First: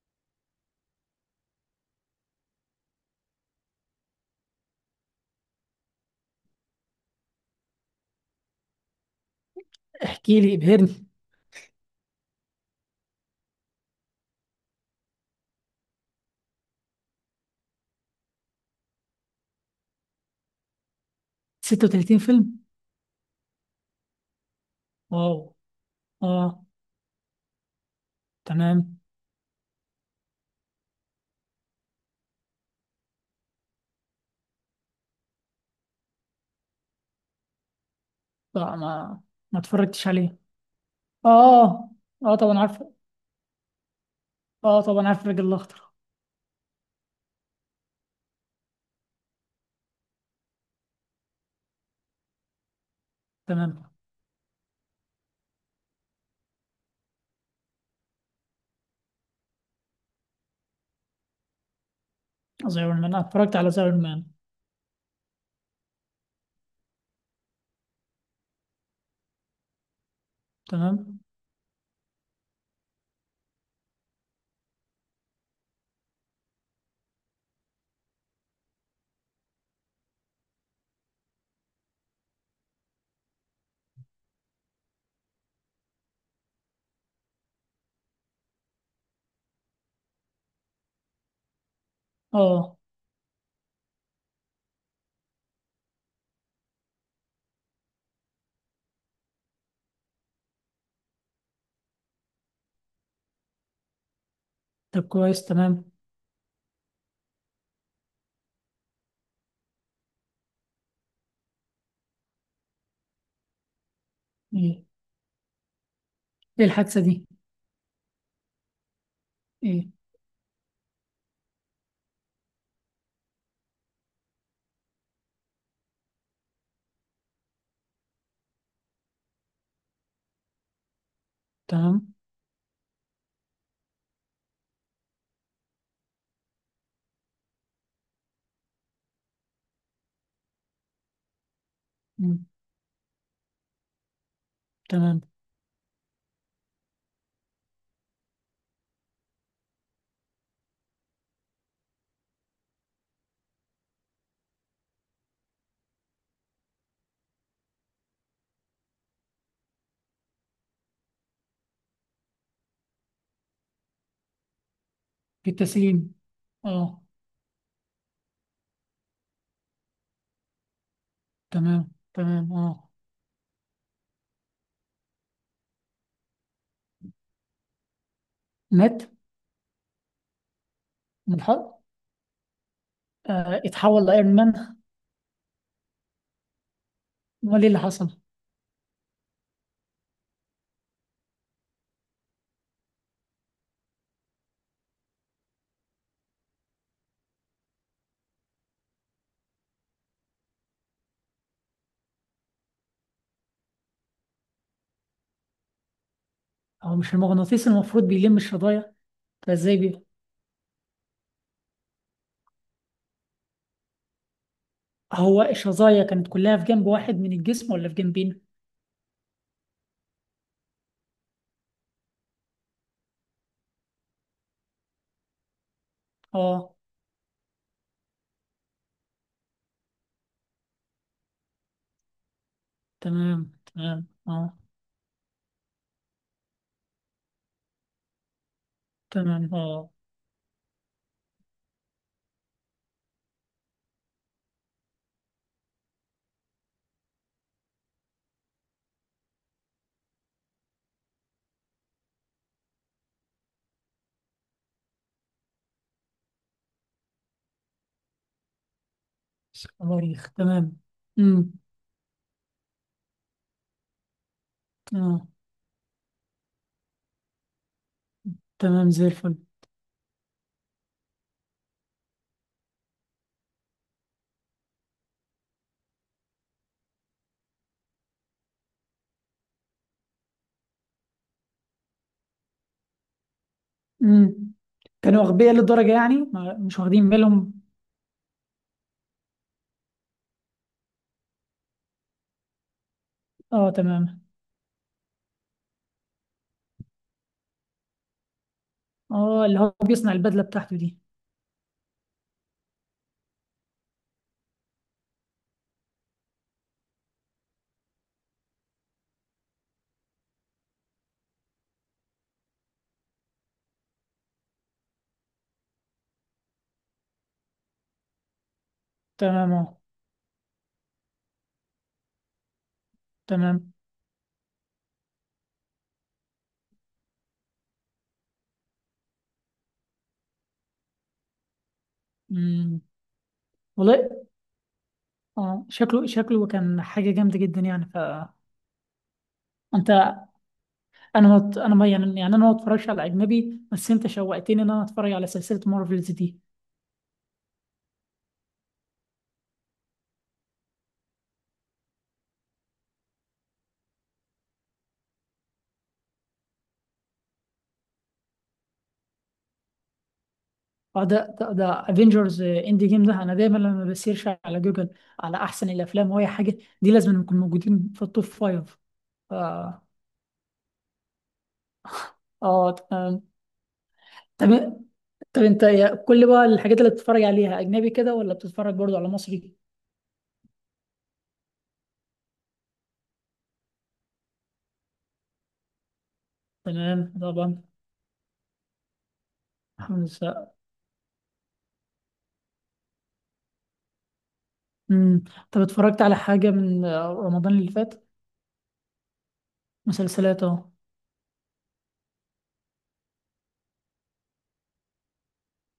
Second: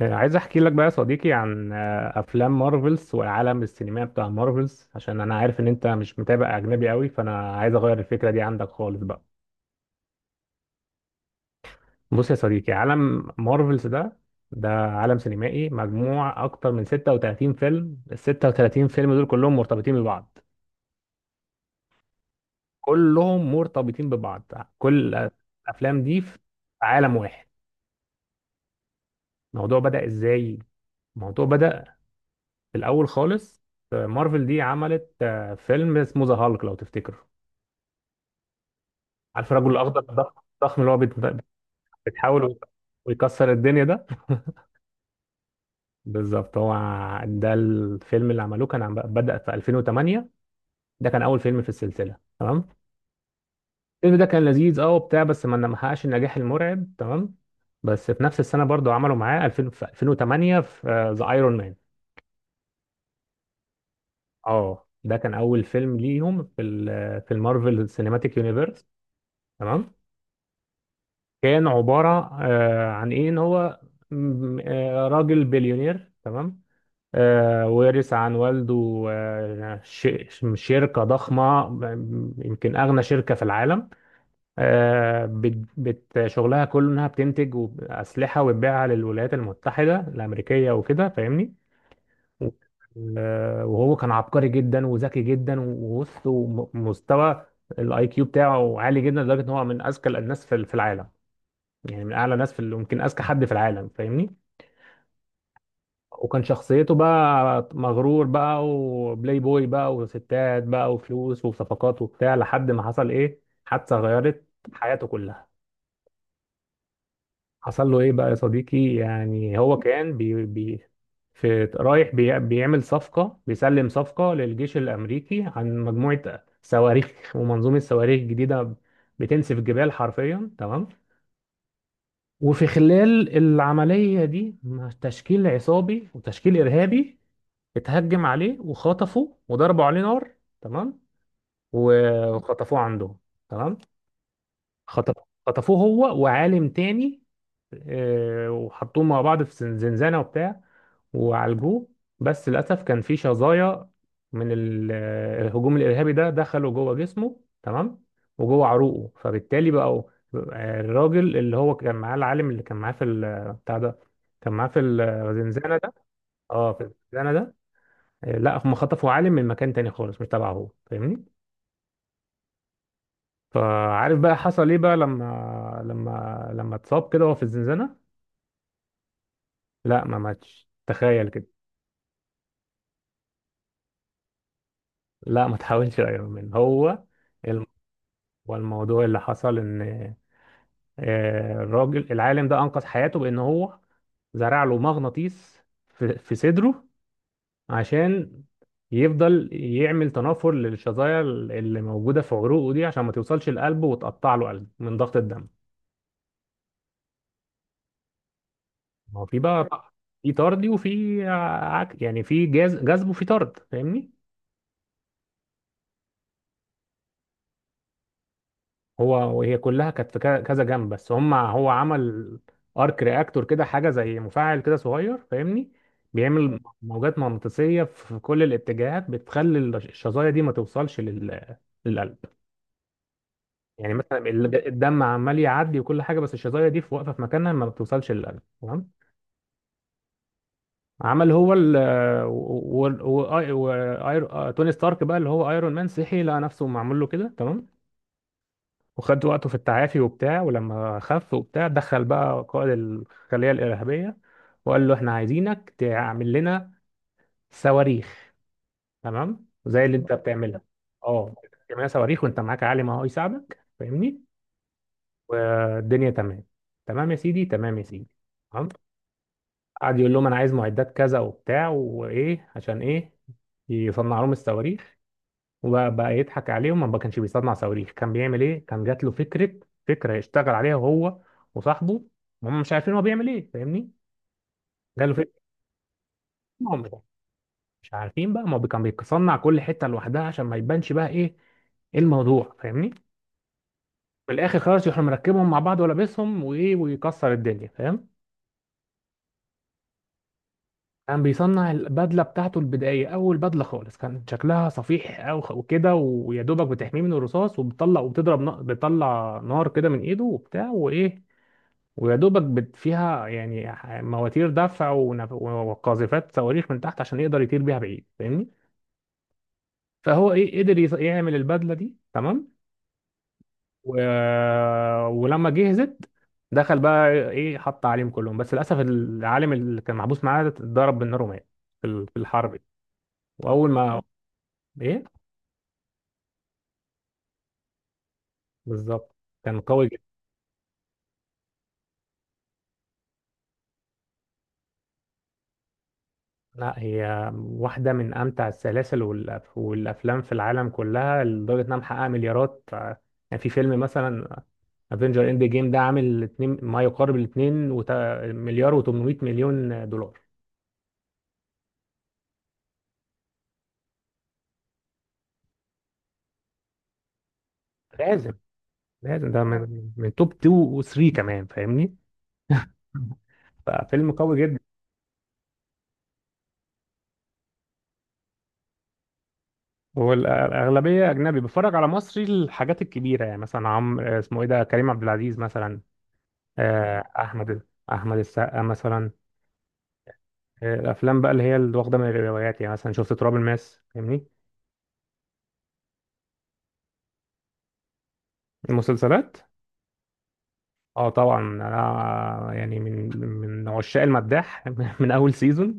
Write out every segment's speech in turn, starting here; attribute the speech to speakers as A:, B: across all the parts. A: عايز احكي لك بقى يا صديقي عن افلام مارفلز والعالم السينمائي بتاع مارفلز عشان انا عارف ان انت مش متابع اجنبي قوي، فانا عايز اغير الفكره دي عندك خالص بقى.
B: احكي لي، ابهرني.
A: بص يا صديقي، عالم مارفلز ده عالم سينمائي مجموع اكتر من 36 فيلم، ال 36 فيلم دول كلهم مرتبطين ببعض،
B: 36 فيلم؟
A: كلهم مرتبطين ببعض كل
B: واو.
A: الافلام دي في
B: اه،
A: عالم واحد.
B: تمام.
A: الموضوع بدأ ازاي؟ الموضوع بدأ في الاول خالص. مارفل دي عملت فيلم اسمه ذا هالك، لو تفتكر.
B: لا، ما
A: عارف الرجل الاخضر
B: اتفرجتش عليه.
A: الضخم الضخم اللي هو
B: اه. اه، طبعا
A: بتحاول
B: عارف.
A: ويكسر الدنيا ده
B: اه، طبعا عارف الراجل الاخضر.
A: بالظبط، هو ده الفيلم اللي عملوه، كان بدأ في 2008. ده كان اول فيلم في السلسله، تمام.
B: تمام.
A: الفيلم ده كان لذيذ، اه، وبتاع، بس ما حققش النجاح المرعب، تمام. بس في نفس السنه برضو عملوا معاه 2000، في 2008، في ذا ايرون مان.
B: زي ايرون مان، أنا اتفرجت على زي ايرون مان.
A: اه، ده كان اول فيلم ليهم في في المارفل سينماتيك يونيفرس، تمام.
B: تمام،
A: كان عباره عن ايه، ان هو راجل بليونير، تمام. ورث عن والده شركة ضخمة، يمكن أغنى شركة في العالم. شغلها كله إنها بتنتج أسلحة وتبيعها للولايات المتحدة الأمريكية وكده، فاهمني؟ و-
B: اه.
A: وهو كان عبقري جدا وذكي جدا، وبص، ومستوى الاي كيو بتاعه عالي جدا لدرجة إن هو من أذكى الناس في العالم. يعني من أعلى ناس في يمكن أذكى حد في العالم، فاهمني؟
B: طب كويس، تمام.
A: وكان شخصيته بقى مغرور بقى، وبلاي بوي بقى، وستات بقى، وفلوس وصفقات وبتاع، لحد ما حصل ايه، حادثة غيرت
B: ايه
A: حياته كلها.
B: ايه الحادثه دي؟
A: حصل له ايه بقى يا صديقي؟ يعني هو
B: ايه؟
A: كان بي بي في رايح بيعمل صفقة، بيسلم صفقة للجيش الأمريكي عن مجموعة صواريخ ومنظومة صواريخ جديدة بتنسف الجبال حرفيا، تمام.
B: تمام.
A: وفي خلال العملية دي، تشكيل عصابي وتشكيل إرهابي اتهجم عليه وخطفه وضربوا عليه نار، تمام.
B: مم.
A: وخطفوه عندهم، تمام. خطف
B: تمام.
A: خطفوه هو وعالم تاني. وحطوهم مع بعض في زنزانة وبتاع، وعالجوه. بس للأسف كان في شظايا من الهجوم الإرهابي ده دخلوا جوه جسمه، تمام، وجوه عروقه. فبالتالي بقوا الراجل اللي هو كان معاه، العالم اللي كان معاه في ال- بتاع ده، كان معاه في
B: في
A: الزنزانة ده.
B: التسليم؟
A: اه، في
B: اه.
A: الزنزانة ده. لا، هم خطفوا عالم من مكان تاني خالص، مش تبعه هو، فاهمني؟
B: تمام، تمام، اه.
A: فعارف بقى حصل ايه بقى لما لما اتصاب كده وهو في الزنزانة؟
B: مات؟
A: لا، ما ماتش، تخيل
B: من
A: كده.
B: الحرب؟ آه، اتحول لايرون مان؟
A: لا، ما تحاولش يا ايرون مان هو.
B: امال
A: الم...
B: ايه اللي حصل؟
A: هو الموضوع اللي حصل ان الراجل العالم ده انقذ حياته بان هو زرع له مغناطيس في صدره، عشان يفضل يعمل تنافر للشظايا اللي موجودة في عروقه دي عشان ما توصلش لقلبه وتقطع له قلب من ضغط الدم.
B: هو مش المغناطيس المفروض بيلم الشظايا؟
A: ما هو في
B: فازاي؟
A: بقى، في طرد وفي يعني في جاز جذب وفي طرد، فاهمني؟
B: هو الشظايا كانت كلها في جنب واحد من الجسم ولا في جنبين؟
A: هو وهي كلها كانت في كذا جنب، بس هو عمل ارك رياكتور كده، حاجه زي مفاعل كده صغير، فاهمني؟ بيعمل
B: اه،
A: موجات مغناطيسيه في كل الاتجاهات بتخلي الشظايا دي ما توصلش للقلب.
B: تمام،
A: يعني
B: تمام،
A: مثلا
B: اه.
A: الدم عمال يعدي وكل حاجه، بس الشظايا دي في، واقفه في مكانها، ما بتوصلش للقلب، تمام.
B: تمام، اه.
A: عمل هو ال و... و... و... و... آير... آه، توني ستارك بقى، اللي هو ايرون مان، صحي لقى نفسه معمول له كده، تمام. وخد وقته في التعافي وبتاع، ولما خف وبتاع دخل بقى قائد الخلية الإرهابية وقال له احنا عايزينك تعمل لنا صواريخ، تمام، زي اللي انت
B: صواريخ،
A: بتعملها.
B: تمام.
A: اه،
B: امم.
A: تعمل لنا صواريخ وانت معاك عالم اهو يساعدك، فاهمني؟
B: اه.
A: والدنيا تمام. تمام يا سيدي، تمام يا سيدي، تمام.
B: تمام، زي الفل.
A: قعد يقول لهم انا عايز معدات كذا وبتاع وايه، عشان ايه؟ يصنع لهم الصواريخ. وبقى يضحك عليهم، ما كانش بيصنع صواريخ، كان بيعمل ايه؟ كان جات له فكره، فكره يشتغل عليها هو وصاحبه، هم مش عارفين هو بيعمل ايه، فاهمني؟
B: امم.
A: جات له
B: كانوا
A: فكره.
B: اغبياء للدرجه، يعني ما مش
A: هم مش
B: واخدين بالهم؟
A: مش عارفين بقى، ما هو كان بيصنع كل حته لوحدها عشان ما يبانش بقى ايه، ايه الموضوع، فاهمني؟
B: اه، تمام.
A: في الاخر خلاص يروح مركبهم مع بعض ولابسهم وايه، ويكسر الدنيا، فاهم؟
B: اه، اللي هو بيصنع البدله بتاعته دي.
A: كان بيصنع البدله بتاعته البدائيه، اول بدله خالص كان شكلها صفيح، او وكده، ويا دوبك بتحميه من الرصاص، وبتطلع وبتضرب بتطلع نار كده من ايده وبتاع وايه. ويا دوبك فيها يعني مواتير دفع وقاذفات صواريخ من تحت عشان يقدر يطير بيها بعيد، فاهمني؟
B: تمام، اه.
A: فهو ايه، قدر يعمل البدله دي، تمام.
B: تمام.
A: و... ولما جهزت، دخل بقى ايه، حط عليهم كلهم. بس للاسف العالم اللي كان محبوس معاه ده اتضرب بالنار ومات في في الحرب دي.
B: امم.
A: واول ما
B: والله.
A: ايه،
B: اه، شكله كان حاجه جامده جدا يعني.
A: بالظبط، كان قوي
B: فانت،
A: جدا.
B: انا ما انا ما يعني انا ما اتفرجش على اجنبي، بس انت شوقتني ان انا اتفرج على سلسله مارفلز دي.
A: لا، هي واحدة من أمتع السلاسل والأفلام في العالم كلها، لدرجة إنها محققة مليارات. يعني في فيلم مثلا افنجر اند جيم ده عامل اتنين، ما يقارب الاتنين مليار و800 مليون دولار.
B: ده افنجرز اند جيم ده، انا دايما لما بسيرش على جوجل على احسن الافلام واي حاجه دي لازم نكون موجودين في التوب
A: لازم،
B: فايف.
A: لازم، ده
B: اه،
A: من توب 2 و3 كمان، فاهمني؟
B: اه، تمام.
A: ففيلم قوي
B: طب
A: جدا.
B: طب انت كل بقى الحاجات اللي بتتفرج عليها اجنبي كده، ولا بتتفرج برضو على مصري؟
A: والأغلبية أجنبي، بتفرج على مصري الحاجات الكبيرة، يعني مثلا، عم اسمه إيه ده، كريم عبد العزيز مثلا، آه،
B: تمام،
A: أحمد
B: طبعا.
A: أحمد السقا مثلا.
B: الحمد لله.
A: الافلام بقى اللي هي اللي واخده من الروايات، يعني مثلا شفت تراب الماس، فاهمني؟
B: امم. طب اتفرجت على حاجه من رمضان اللي فات؟
A: المسلسلات،
B: مسلسلات، اه.
A: اه طبعا، انا يعني من عشاق المداح من اول سيزون.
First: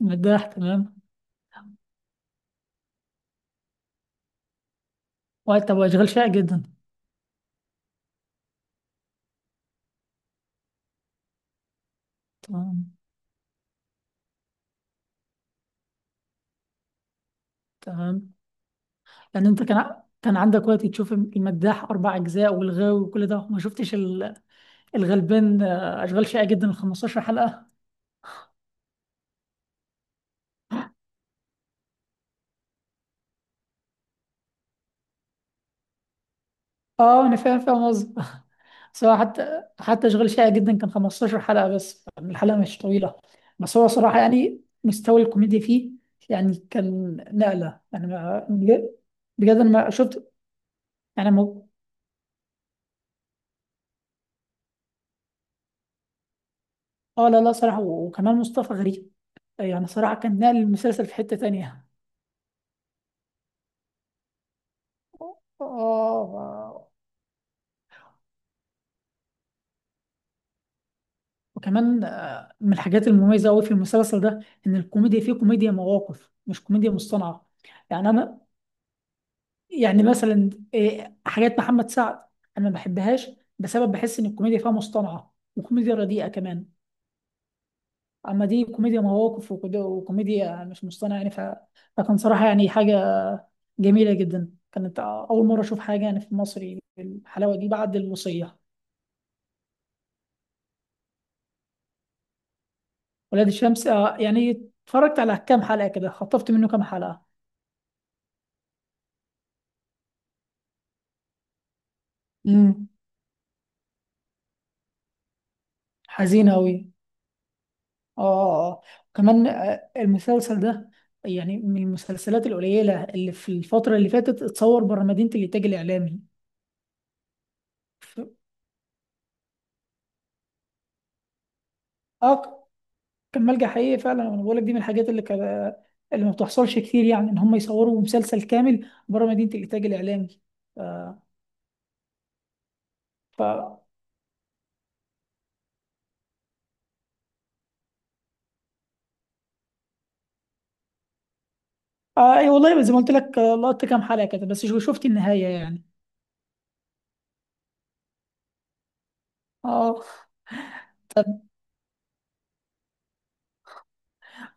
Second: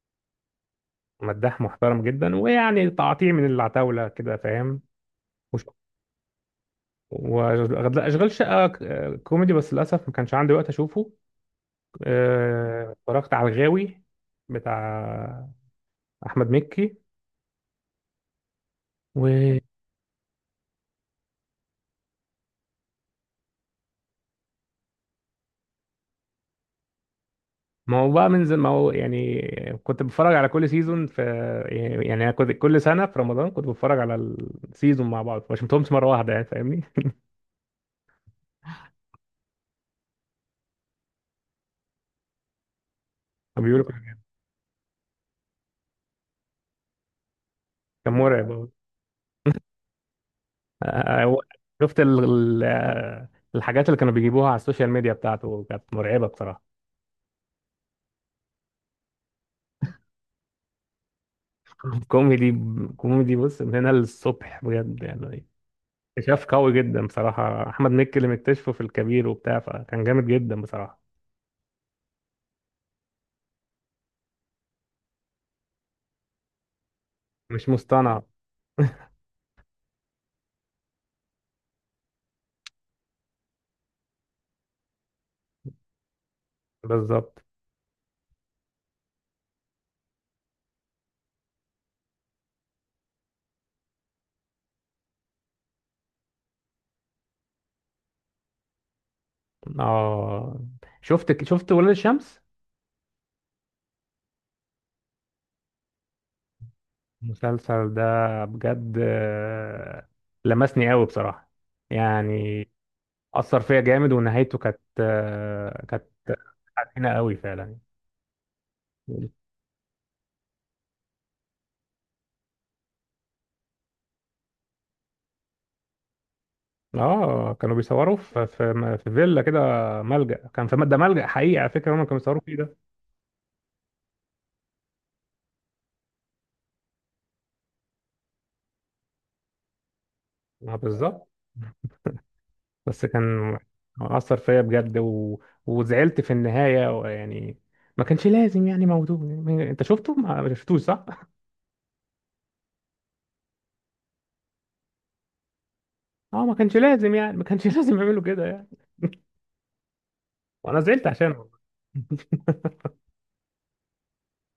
B: مداح، تمام.
A: مداح محترم جدا، ويعني تعطيه من العتاوله كده، فاهم؟ وش-
B: وقت، طب، واشغال شائع جدا؟
A: واشغال شقه، كوميدي، بس للاسف ما كانش عندي وقت اشوفه.
B: تمام،
A: اتفرجت على الغاوي بتاع احمد مكي.
B: تمام. يعني انت كان عندك وقت تشوف المداح اربع اجزاء والغاوي وكل ده، وما شفتش الغلبان؟ اشغال شائعة جدا ال 15 حلقة.
A: ما هو بقى ما هو يعني كنت بتفرج على كل سيزون في، يعني أنا كنت كل سنة في رمضان كنت بتفرج على السيزون مع بعض، ما شفتهمش مرة واحدة يعني، فاهمني؟
B: اه، انا فاهم قصدك. بس هو حتى اشغال شائع جدا كان 15 حلقة، بس الحلقة مش طويلة.
A: كان
B: بس
A: بيقولوا،
B: هو صراحة يعني مستوى الكوميديا فيه، يعني كان نقلة، يعني
A: كان مرعب أوي.
B: بجد. بجد انا ما شفت، يعني
A: هو شفت الحاجات اللي كانوا بيجيبوها على السوشيال ميديا بتاعته كانت مرعبة بصراحة.
B: اه. لا، لا، صراحة، وكمان مصطفى غريب. يعني صراحة كان نقل المسلسل في حتة تانية،
A: كوميدي، كوميدي، بص، من هنا للصبح بجد يعني. اكتشاف قوي
B: اه.
A: جدا بصراحة، أحمد مكي اللي مكتشفه في الكبير وبتاع، فكان جامد جدا بصراحة.
B: وكمان من الحاجات المميزة أوي في المسلسل ده، إن الكوميديا فيه كوميديا مواقف، مش كوميديا مصطنعة،
A: مش
B: يعني.
A: مصطنع،
B: أنا يعني مثلا إيه، حاجات محمد سعد أنا ما بحبهاش، بسبب بحس إن الكوميديا فيها مصطنعة وكوميديا رديئة كمان.
A: بالظبط.
B: أما دي كوميديا مواقف، وكوميديا مش مصطنعة، يعني فكان صراحة يعني حاجة جميلة جدا، كانت أول مرة أشوف حاجة يعني في مصري بالحلاوة دي بعد الوصية.
A: اه، شفت ولاد الشمس؟
B: ولاد الشمس، يعني اتفرجت على كام حلقة كده، خطفت منه كام حلقة.
A: المسلسل ده بجد لمسني قوي بصراحة، يعني
B: امم.
A: أثر فيا جامد، ونهايته كانت كانت
B: حزينة أوي.
A: حزينة قوي فعلا.
B: اه، اه، آه. كمان المسلسل ده يعني من المسلسلات القليلة اللي في الفترة اللي فاتت اتصور بره مدينة الإنتاج الإعلامي.
A: اه، كانوا بيصوروا
B: ف-
A: في في فيلا كده، ملجأ، كان في ده ملجأ حقيقي على فكرة، هم كانوا بيصوروا
B: اه.
A: فيه ده.
B: كان ملجأ حقيقي فعلا، أنا بقول لك دي من الحاجات اللي كان، اللي ما بتحصلش كتير، يعني إن هم يصوروا مسلسل كامل بره مدينة الإنتاج الإعلامي.
A: اه،
B: آه.
A: بالظبط. بس
B: ف،
A: كان أثر فيا بجد، وزعلت في النهاية يعني، ما كانش لازم يعني موضوع، انت شفته، ما شفتوش؟ صح.
B: آه، أي والله زي ما قلت لك، لقطت كام حلقة كده، بس شفت النهاية يعني،
A: اه، ما كانش لازم يعني، ما كانش لازم يعملوا كده يعني.
B: اه.
A: وانا زعلت عشانه.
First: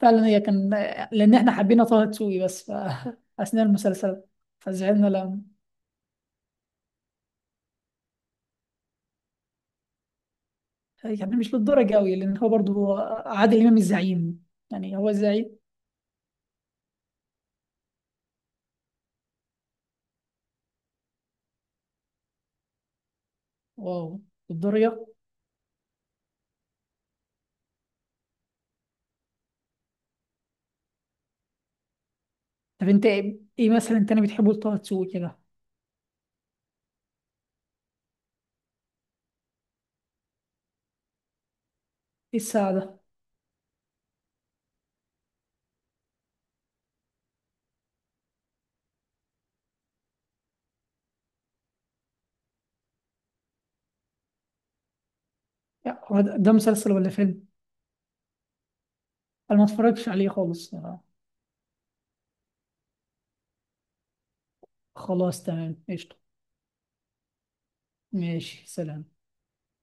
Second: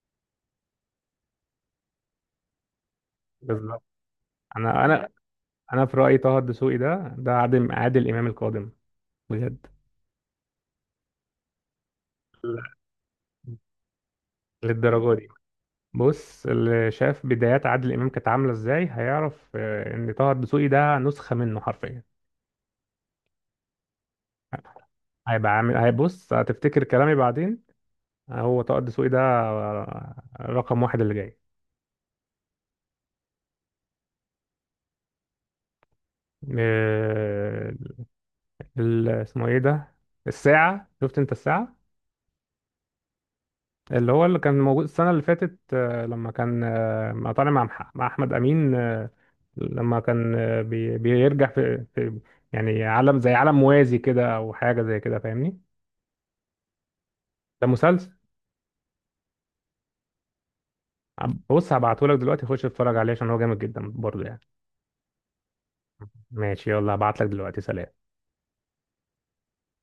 B: فعلا هي كان لأن احنا حبينا طه دسوقي، بس أثناء
A: بالظبط.
B: المسلسل
A: انا
B: فزعلنا
A: انا
B: لما.
A: انا في رايي طه الدسوقي ده عادل امام القادم، بجد.
B: يعني مش للدرجة قوي، لأن هو
A: لا،
B: برضو عادل إمام الزعيم، يعني هو
A: للدرجه دي.
B: زعيم.
A: بص، اللي شاف بدايات عادل امام كانت عامله ازاي هيعرف ان طه الدسوقي ده نسخه منه حرفيا.
B: واو، للدرجة.
A: هيبقى عامل، هيبص، هتفتكر كلامي بعدين. هو طه الدسوقي ده رقم واحد اللي جاي.
B: طب أنت إيه مثلا تاني بتحبه لطه دسوقي كده؟
A: آه، اسمه ايه ده، الساعه، شفت انت الساعه؟
B: إيه الساعة ده؟
A: اللي هو اللي كان موجود السنة اللي فاتت، لما كان طالع مع مع أحمد أمين، لما كان بيرجع في يعني عالم زي عالم موازي كده، أو حاجة زي كده، فاهمني؟
B: يعني هو ده مسلسل ولا فيلم؟
A: ده مسلسل.
B: أنا ما اتفرجتش عليه خالص،
A: بص هبعتهولك دلوقتي، خش اتفرج عليه عشان هو جامد جدا برضه يعني.
B: خلاص تمام، قشطة.
A: ماشي، يلا هبعتلك دلوقتي، سلام.
B: ماشي، سلام.